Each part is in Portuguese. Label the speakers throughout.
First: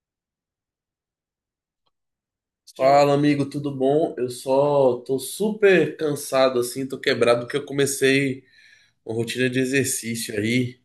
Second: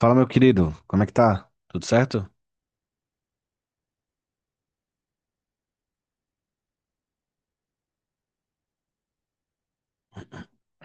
Speaker 1: Fala, meu querido, como é que tá? Tudo certo?
Speaker 2: Fala, amigo, tudo bom? Eu só tô super cansado assim, tô quebrado porque eu comecei uma rotina de exercício aí.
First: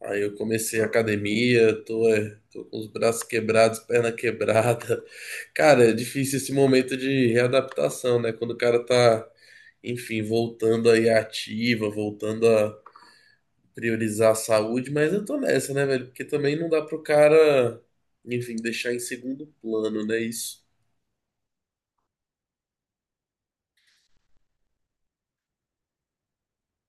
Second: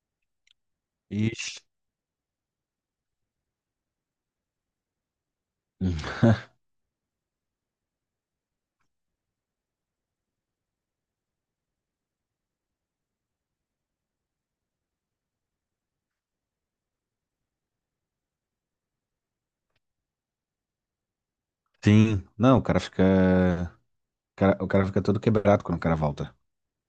Speaker 2: Aí eu comecei a
Speaker 1: Ixi.
Speaker 2: academia, tô com os braços quebrados, perna quebrada. Cara, é
Speaker 1: Hum.
Speaker 2: difícil esse momento de readaptação, né? Quando o cara tá, enfim, voltando aí à ativa, voltando a priorizar a saúde, mas eu tô nessa, né, velho? Porque também não dá pro cara, enfim, deixar em segundo plano, né? Isso.
Speaker 1: Sim. Não, o cara fica. O cara fica todo quebrado quando o cara volta.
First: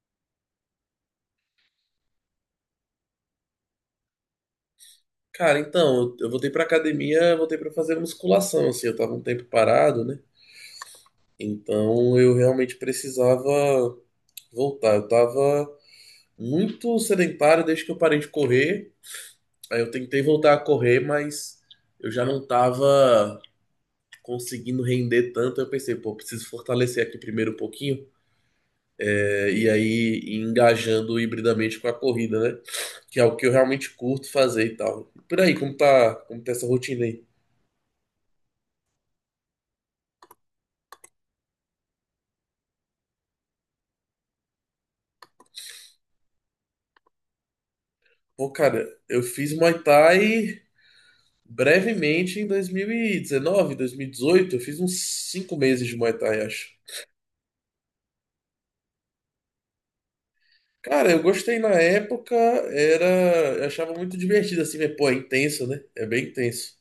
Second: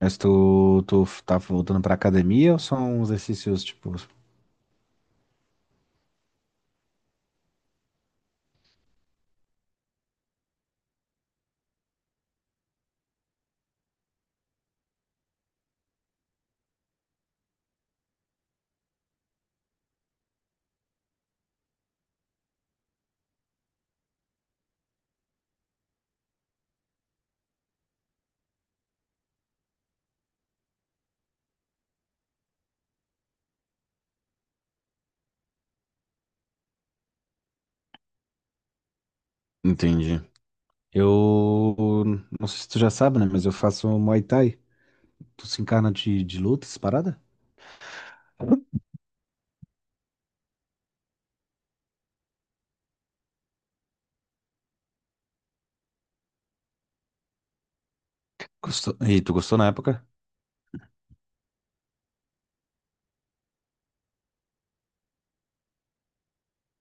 Speaker 1: Mas tu tá voltando pra academia ou são exercícios tipo.
Speaker 2: Cara, então, eu voltei pra academia, voltei pra fazer musculação, assim, eu tava um tempo parado, né? Então eu realmente precisava voltar. Eu tava muito sedentário desde que eu parei de correr. Aí eu tentei voltar a correr, mas eu já não tava conseguindo render tanto. Eu pensei, pô, preciso fortalecer aqui primeiro um pouquinho. E aí ir engajando hibridamente com a corrida, né? Que é o que eu realmente curto fazer e tal. E por aí, como tá essa rotina aí?
Speaker 1: Entendi. Eu. Não sei se tu já sabe, né? Mas eu faço Muay Thai. Tu se encarna de luta, essa parada?
Speaker 2: Pô, cara, eu fiz Muay Thai brevemente em 2019, 2018. Eu fiz uns 5 meses de Muay Thai, acho.
Speaker 1: Gostou? E tu gostou na época?
Speaker 2: Cara, eu gostei na época, era. Eu achava muito divertido, assim, mas, pô, é intenso, né? É bem intenso.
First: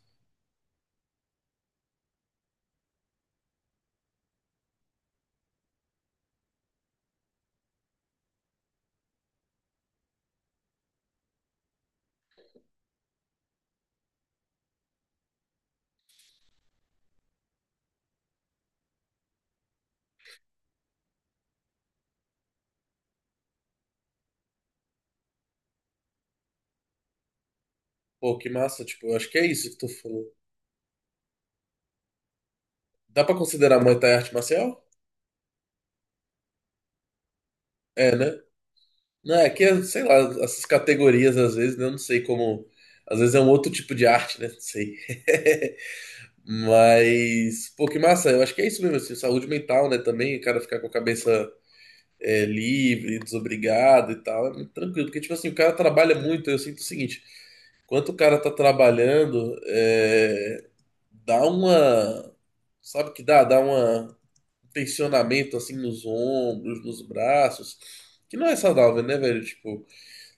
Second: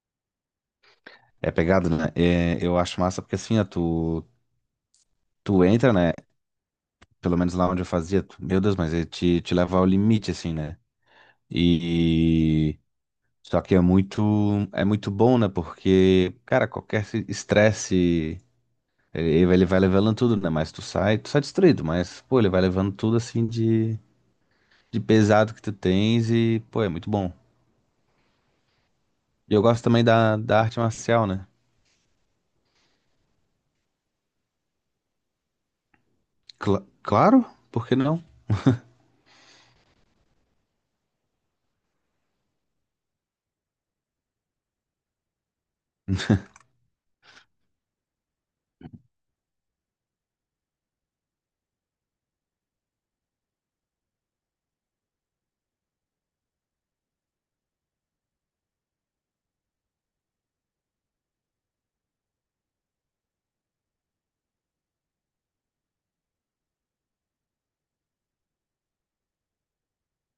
Speaker 1: É pegado, né? É, eu acho massa porque assim, ó, tu entra, né? Pelo menos lá onde eu fazia, meu Deus, mas ele te leva ao limite, assim, né? E só que é muito bom, né? Porque, cara, qualquer estresse, ele vai levando tudo, né? Mas tu sai destruído, mas pô, ele vai levando tudo assim de pesado que tu tens, e pô, é muito bom.
Speaker 2: Pô, que massa, tipo, eu acho que é
Speaker 1: E eu
Speaker 2: isso que
Speaker 1: gosto
Speaker 2: tu
Speaker 1: também
Speaker 2: falou.
Speaker 1: da arte marcial, né?
Speaker 2: Dá pra considerar Muay Thai arte marcial?
Speaker 1: Claro, por que
Speaker 2: É,
Speaker 1: não?
Speaker 2: né? Não, é que, é, sei lá, essas categorias às vezes, né? Eu não sei como. Às vezes é um outro tipo de arte, né? Não sei. Mas, pô, que massa, eu acho que é isso mesmo, assim, saúde mental, né, também, o cara ficar com a cabeça livre, desobrigado e tal, é muito tranquilo, porque, tipo assim, o cara trabalha muito, eu sinto o seguinte, enquanto o cara tá trabalhando, dá uma, sabe o que dá? Dá uma tensionamento assim nos ombros, nos braços, que não é saudável, né, velho? Tipo,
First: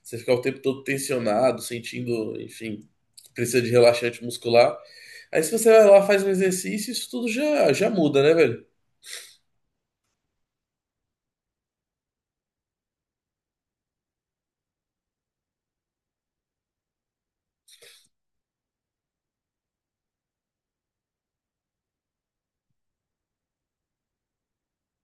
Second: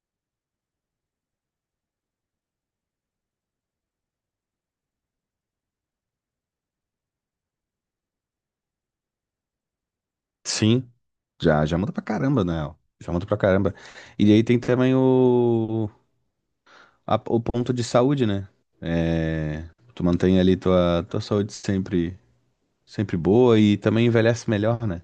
Speaker 2: você ficar o tempo todo tensionado, sentindo, enfim, que precisa de relaxante muscular. Aí se você vai lá, faz um exercício, isso tudo já muda, né, velho?
Speaker 1: Sim. Já muda pra caramba, né? Já muda pra caramba. E aí tem também o ponto de saúde, né? É, tu mantém ali tua saúde sempre boa e também envelhece melhor, né?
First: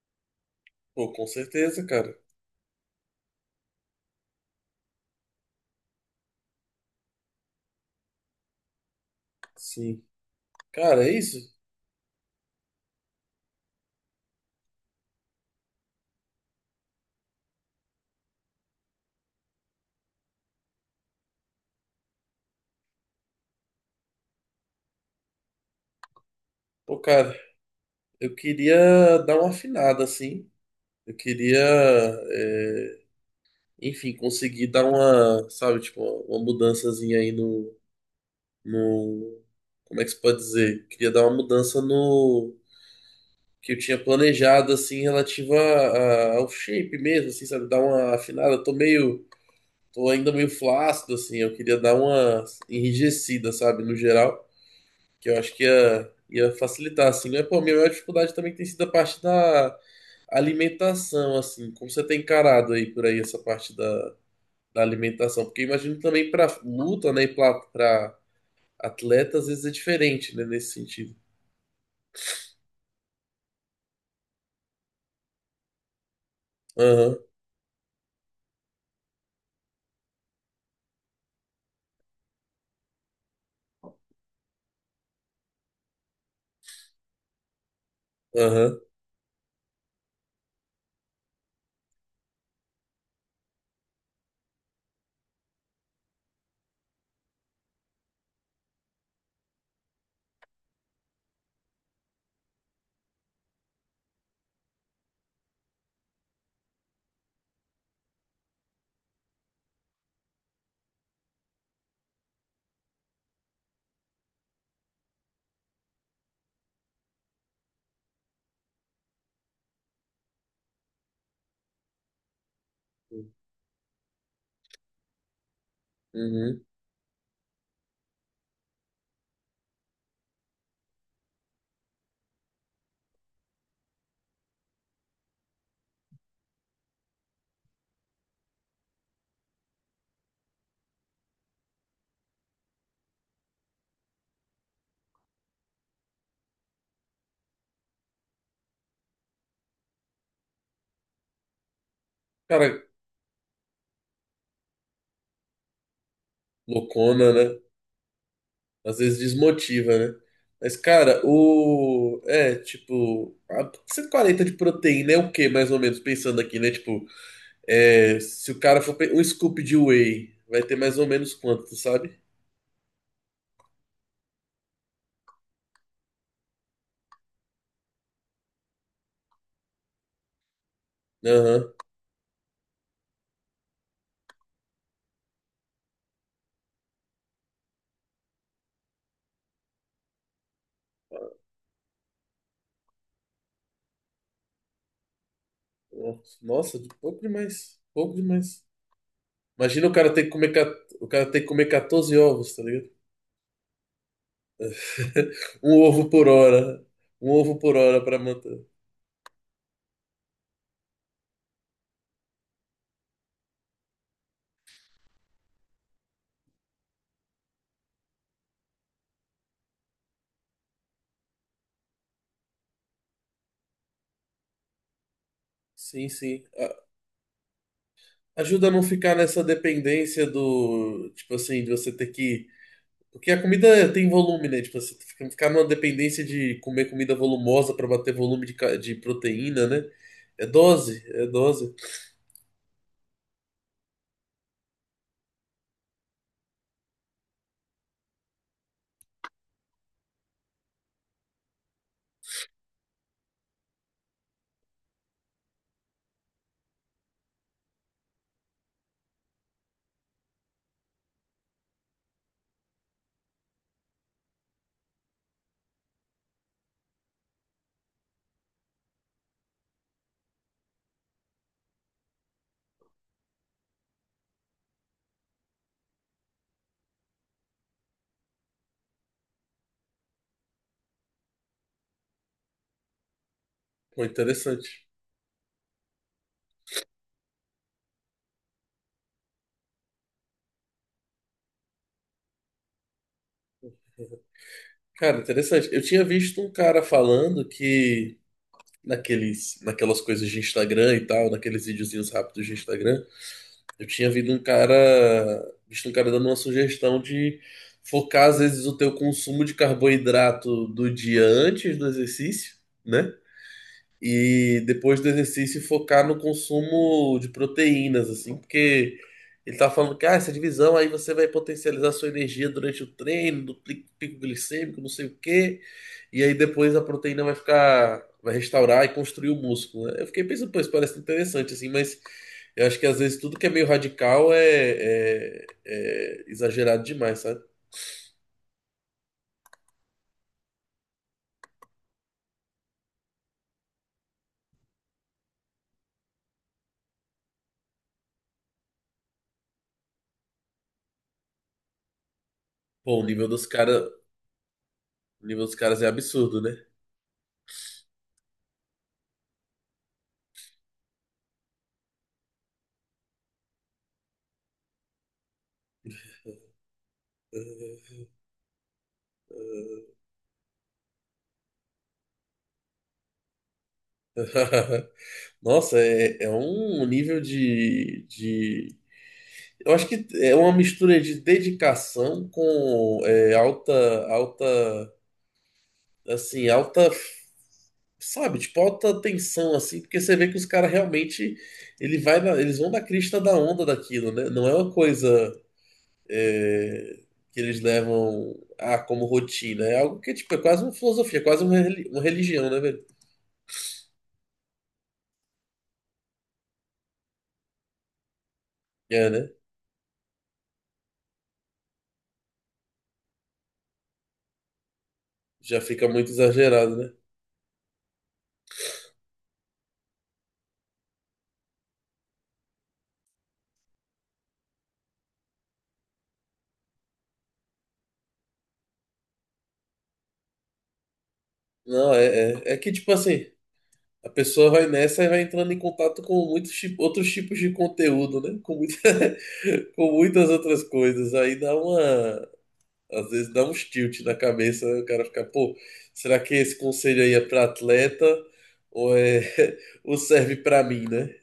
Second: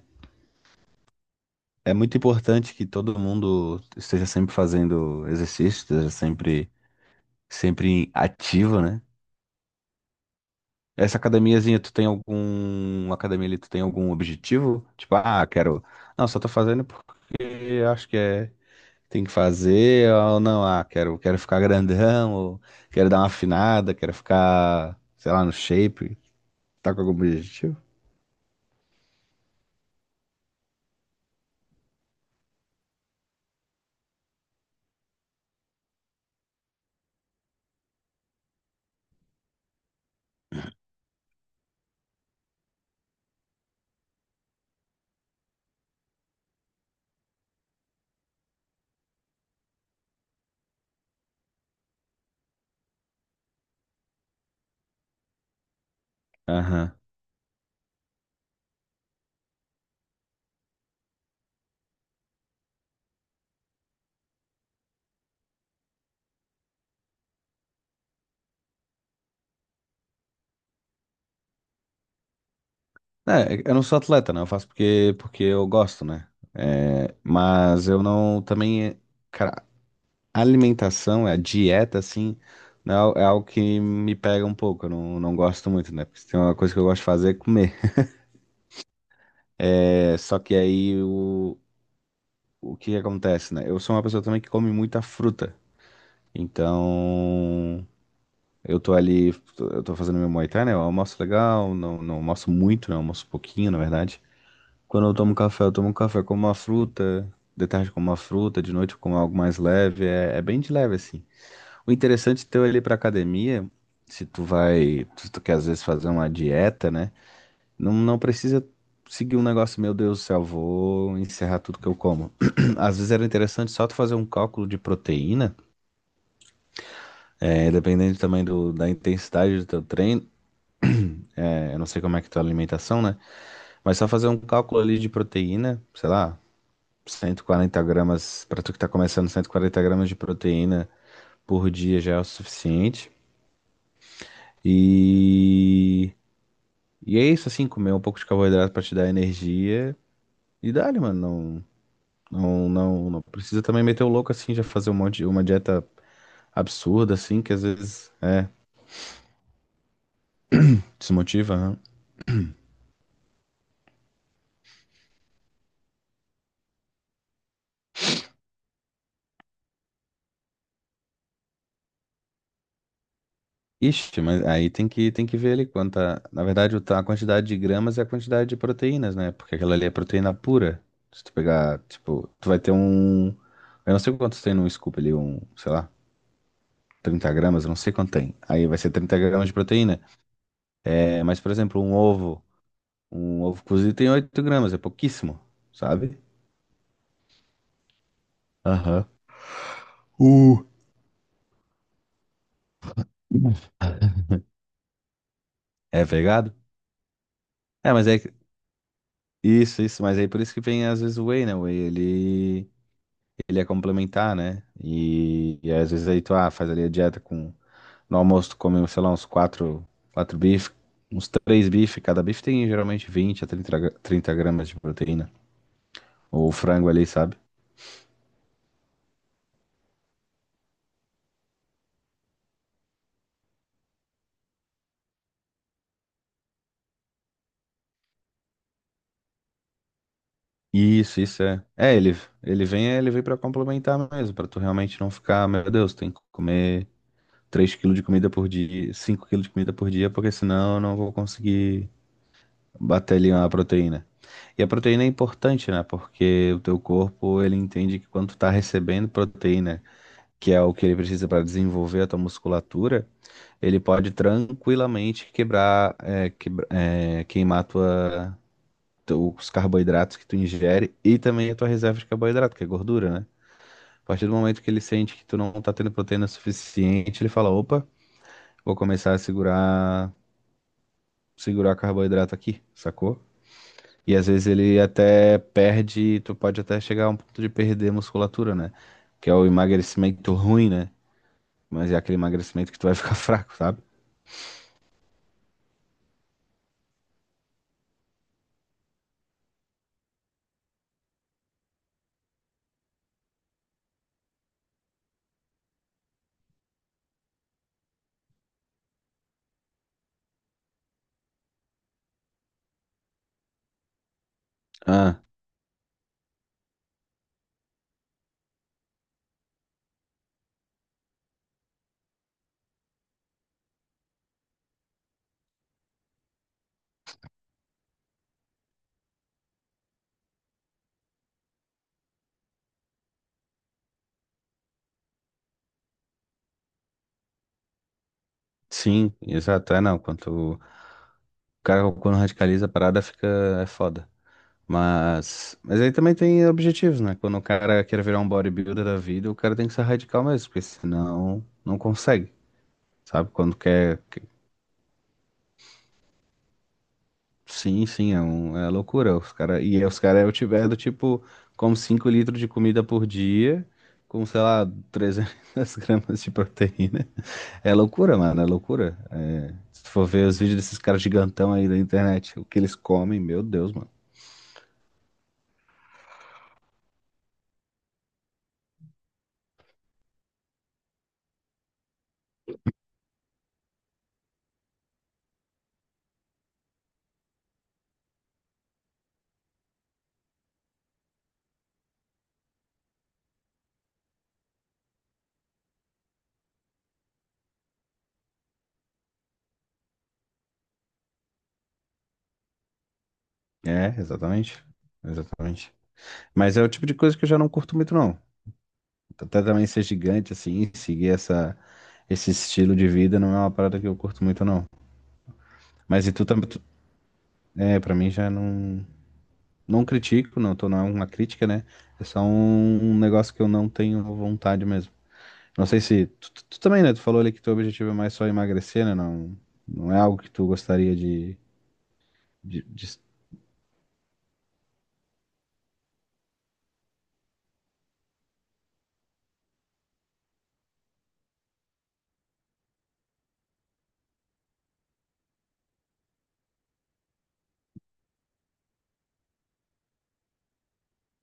Speaker 2: Pô, com certeza,
Speaker 1: É muito
Speaker 2: cara.
Speaker 1: importante que todo mundo esteja sempre fazendo exercício, esteja sempre ativo, né?
Speaker 2: Sim. Cara, é
Speaker 1: Essa
Speaker 2: isso?
Speaker 1: academiazinha, academia ali, tu tem algum objetivo? Tipo, ah, quero, não, só tô fazendo porque acho que é, tem que fazer, ou não, ah, quero ficar grandão, ou quero dar uma afinada, quero ficar, sei lá, no shape. Tá
Speaker 2: Pô,
Speaker 1: com algum
Speaker 2: cara,
Speaker 1: objetivo?
Speaker 2: eu queria dar uma afinada, assim. Eu queria, é, enfim, conseguir dar uma, sabe, tipo, uma mudançazinha aí no, como é que se pode dizer? Queria dar uma mudança no que eu tinha planejado, assim, relativa ao shape mesmo, assim, sabe? Dar uma afinada. Eu tô ainda meio flácido, assim. Eu queria dar uma enrijecida, sabe? No geral, que eu acho que ia
Speaker 1: Aham.
Speaker 2: facilitar, assim. Mas, pô, a minha maior dificuldade também tem sido a parte da alimentação, assim. Como você tem encarado aí por aí essa parte da alimentação? Porque eu imagino também pra luta, né? E pra atleta às vezes é diferente, né, nesse sentido.
Speaker 1: É, eu não sou atleta, né? Eu faço porque eu gosto, né? É,
Speaker 2: Aham,
Speaker 1: mas eu não também, cara, alimentação, a dieta, assim, né, é algo que me pega um pouco. Eu não gosto muito, né? Porque se tem uma coisa que eu gosto de fazer é comer.
Speaker 2: aham.
Speaker 1: É, só que aí o que que acontece, né? Eu sou uma pessoa também que come muita fruta. Então, eu tô ali, eu tô fazendo meu Muay Thai, né? Eu almoço legal, não, não almoço muito, né? Eu almoço pouquinho, na verdade. Quando eu tomo café com uma fruta, de tarde com uma fruta, de noite com algo mais leve, é bem de leve assim. O interessante teu é ir pra academia, se tu quer às vezes fazer uma dieta, né? Não, não precisa seguir um negócio, meu Deus do céu, vou encerrar tudo que eu como. Às vezes era interessante só tu fazer um cálculo de proteína,
Speaker 2: Uhum.
Speaker 1: dependendo também da intensidade do teu treino, eu não sei como é que é a tua alimentação, né? Mas só fazer um cálculo ali de proteína, sei lá, 140 gramas, para tu que tá começando, 140 gramas de proteína por dia já é o suficiente. E, e é isso, assim, comer um pouco de carboidrato para te dar energia. E dá-lhe, mano. Não, não,
Speaker 2: Cara,
Speaker 1: não, não precisa também meter o louco assim, já fazer um monte, uma dieta absurda,
Speaker 2: loucona,
Speaker 1: assim, que
Speaker 2: né?
Speaker 1: às vezes
Speaker 2: Às vezes desmotiva, né? Mas, cara,
Speaker 1: desmotiva, né?
Speaker 2: o. É, tipo. 140 de proteína é o quê, mais ou menos? Pensando aqui, né? Tipo, é, se o cara for. Pe- Um scoop de whey, vai ter mais ou menos quanto, tu sabe?
Speaker 1: Ixi, mas aí tem que ver ali quanta. Na verdade, a quantidade de gramas é a quantidade de proteínas, né? Porque aquela ali é proteína pura. Se tu
Speaker 2: Aham.
Speaker 1: pegar, tipo, tu vai ter um. Eu não sei quantos tem num scoop ali, um, sei lá, 30 gramas, eu não sei quanto tem. Aí vai ser 30 gramas de proteína. É, mas, por exemplo, um ovo cozido tem 8 gramas, é pouquíssimo, sabe?
Speaker 2: Nossa, pouco demais. Pouco demais.
Speaker 1: Aham.
Speaker 2: Imagina o cara ter que comer.
Speaker 1: Uh.
Speaker 2: O cara ter que comer 14 ovos, tá ligado? Um
Speaker 1: É
Speaker 2: ovo por
Speaker 1: pegado?
Speaker 2: hora. Um ovo por
Speaker 1: É,
Speaker 2: hora
Speaker 1: mas
Speaker 2: pra
Speaker 1: é. que-
Speaker 2: manter.
Speaker 1: isso, isso, mas aí por isso que vem às vezes o whey, né? O whey, ele é complementar, né? E às vezes aí tu faz ali a dieta com. No almoço tu come, sei lá, uns quatro bifes, uns três bifes. Cada bife tem geralmente 20 a 30 gra- 30 gramas de proteína.
Speaker 2: Sim, sim.
Speaker 1: Ou frango ali, sabe?
Speaker 2: Ajuda a não ficar nessa dependência do, tipo assim, de você ter que. Porque a comida tem volume, né? Tipo, assim, você ficar numa dependência de comer comida volumosa pra bater volume de proteína, né? É dose,
Speaker 1: Isso,
Speaker 2: é
Speaker 1: isso é.
Speaker 2: dose.
Speaker 1: É, ele vem pra complementar mesmo, pra tu realmente não ficar, meu Deus, tem que comer 3 quilos de comida por dia, 5 quilos de comida por dia, porque senão eu não vou conseguir bater ali uma proteína. E a proteína é importante, né? Porque o teu corpo, ele entende que quando tu tá recebendo proteína, que é o que ele precisa para desenvolver a tua musculatura, ele pode tranquilamente quebrar, é, quebra- é, queimar os carboidratos que tu ingere e também a tua reserva de carboidrato, que é gordura, né? A partir do momento que ele sente que tu não tá tendo proteína suficiente, ele fala, opa, vou começar a segurar, segurar carboidrato aqui, sacou?
Speaker 2: Pô,
Speaker 1: E às vezes ele
Speaker 2: interessante.
Speaker 1: até perde, tu pode até chegar a um ponto de perder musculatura, né? Que é o emagrecimento ruim, né? Mas é aquele emagrecimento que tu vai ficar fraco, sabe?
Speaker 2: Cara, interessante. Eu tinha visto um cara falando que naqueles, naquelas coisas de Instagram e tal, naqueles videozinhos rápidos de Instagram. Eu tinha visto um cara dando uma sugestão de focar às vezes o teu consumo de carboidrato do dia antes do exercício, né? E depois do
Speaker 1: Ah,
Speaker 2: exercício focar no consumo de proteínas, assim, porque ele tá falando que ah, essa divisão aí você vai potencializar sua energia durante o treino, do pico glicêmico, não sei o quê, e aí depois a proteína vai restaurar e construir o músculo, né? Eu fiquei pensando, pô, isso parece interessante, assim, mas eu acho que às vezes tudo que é meio radical é exagerado demais, sabe?
Speaker 1: sim, exato. É, não, quando o cara quando radicaliza a parada fica é foda. Mas aí também tem objetivos, né? Quando o cara quer virar um bodybuilder da vida, o cara tem que ser radical mesmo, porque senão não consegue,
Speaker 2: Pô, o nível
Speaker 1: sabe?
Speaker 2: dos
Speaker 1: Quando
Speaker 2: caras,
Speaker 1: quer
Speaker 2: o nível dos caras é absurdo, né?
Speaker 1: Sim, sim, é loucura. E os caras eu tiver do tipo, como 5 litros de comida por dia, com, sei lá, 300 gramas de proteína. É loucura, mano, é loucura. É, se for ver os vídeos desses caras gigantão aí da internet, o que eles comem, meu Deus, mano.
Speaker 2: Nossa, é um nível de. Eu acho que é uma mistura de dedicação com alta, alta, assim, alta, sabe, tipo, alta tensão, assim, porque você vê que os caras realmente, eles vão na crista da onda daquilo, né? Não é uma coisa é, que eles levam ah, como rotina, é algo que, tipo, é quase uma filosofia, é quase uma religião, né, velho?
Speaker 1: É, exatamente. Exatamente. Mas é o tipo de coisa que eu já não curto muito, não.
Speaker 2: É, né?
Speaker 1: Até também ser gigante, assim, seguir esse estilo de vida não é uma parada que eu curto muito, não.
Speaker 2: Já fica
Speaker 1: Mas
Speaker 2: muito
Speaker 1: e tu também.
Speaker 2: exagerado, né?
Speaker 1: É, pra mim já não. Não critico, não, não é uma crítica, né? É só um negócio que eu não tenho vontade mesmo. Não sei se. Tu também, né? Tu falou ali que teu objetivo é mais só emagrecer, né? Não, não é algo que tu gostaria de,
Speaker 2: Não, é
Speaker 1: de,
Speaker 2: que, tipo
Speaker 1: de-
Speaker 2: assim. A pessoa vai nessa e vai entrando em contato com muitos outros tipos de conteúdo, né? Com muitas outras coisas. Aí dá uma. Às vezes dá uns tilt na cabeça, né? O cara fica, pô, será que esse conselho aí é pra atleta ou é ou serve pra mim, né?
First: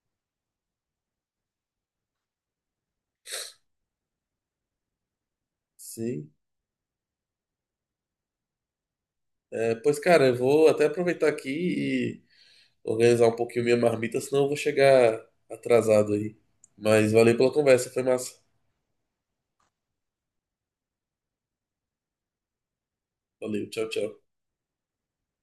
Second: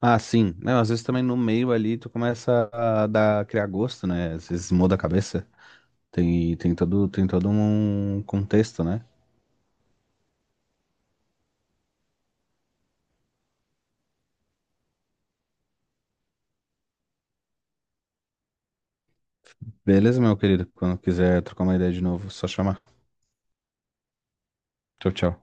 Speaker 1: Ah, sim. Não, às vezes também no meio ali tu começa a dar, criar gosto, né? Às vezes muda a cabeça.
Speaker 2: Sim.
Speaker 1: Tem todo um contexto, né?
Speaker 2: Pois, cara, eu vou até aproveitar aqui e organizar um pouquinho minha marmita, senão eu vou chegar atrasado aí. Mas valeu pela conversa, foi massa.
Speaker 1: Beleza, meu querido. Quando quiser trocar uma ideia de novo, só chamar.
Speaker 2: Valeu, tchau, tchau.
Speaker 1: Tchau, tchau.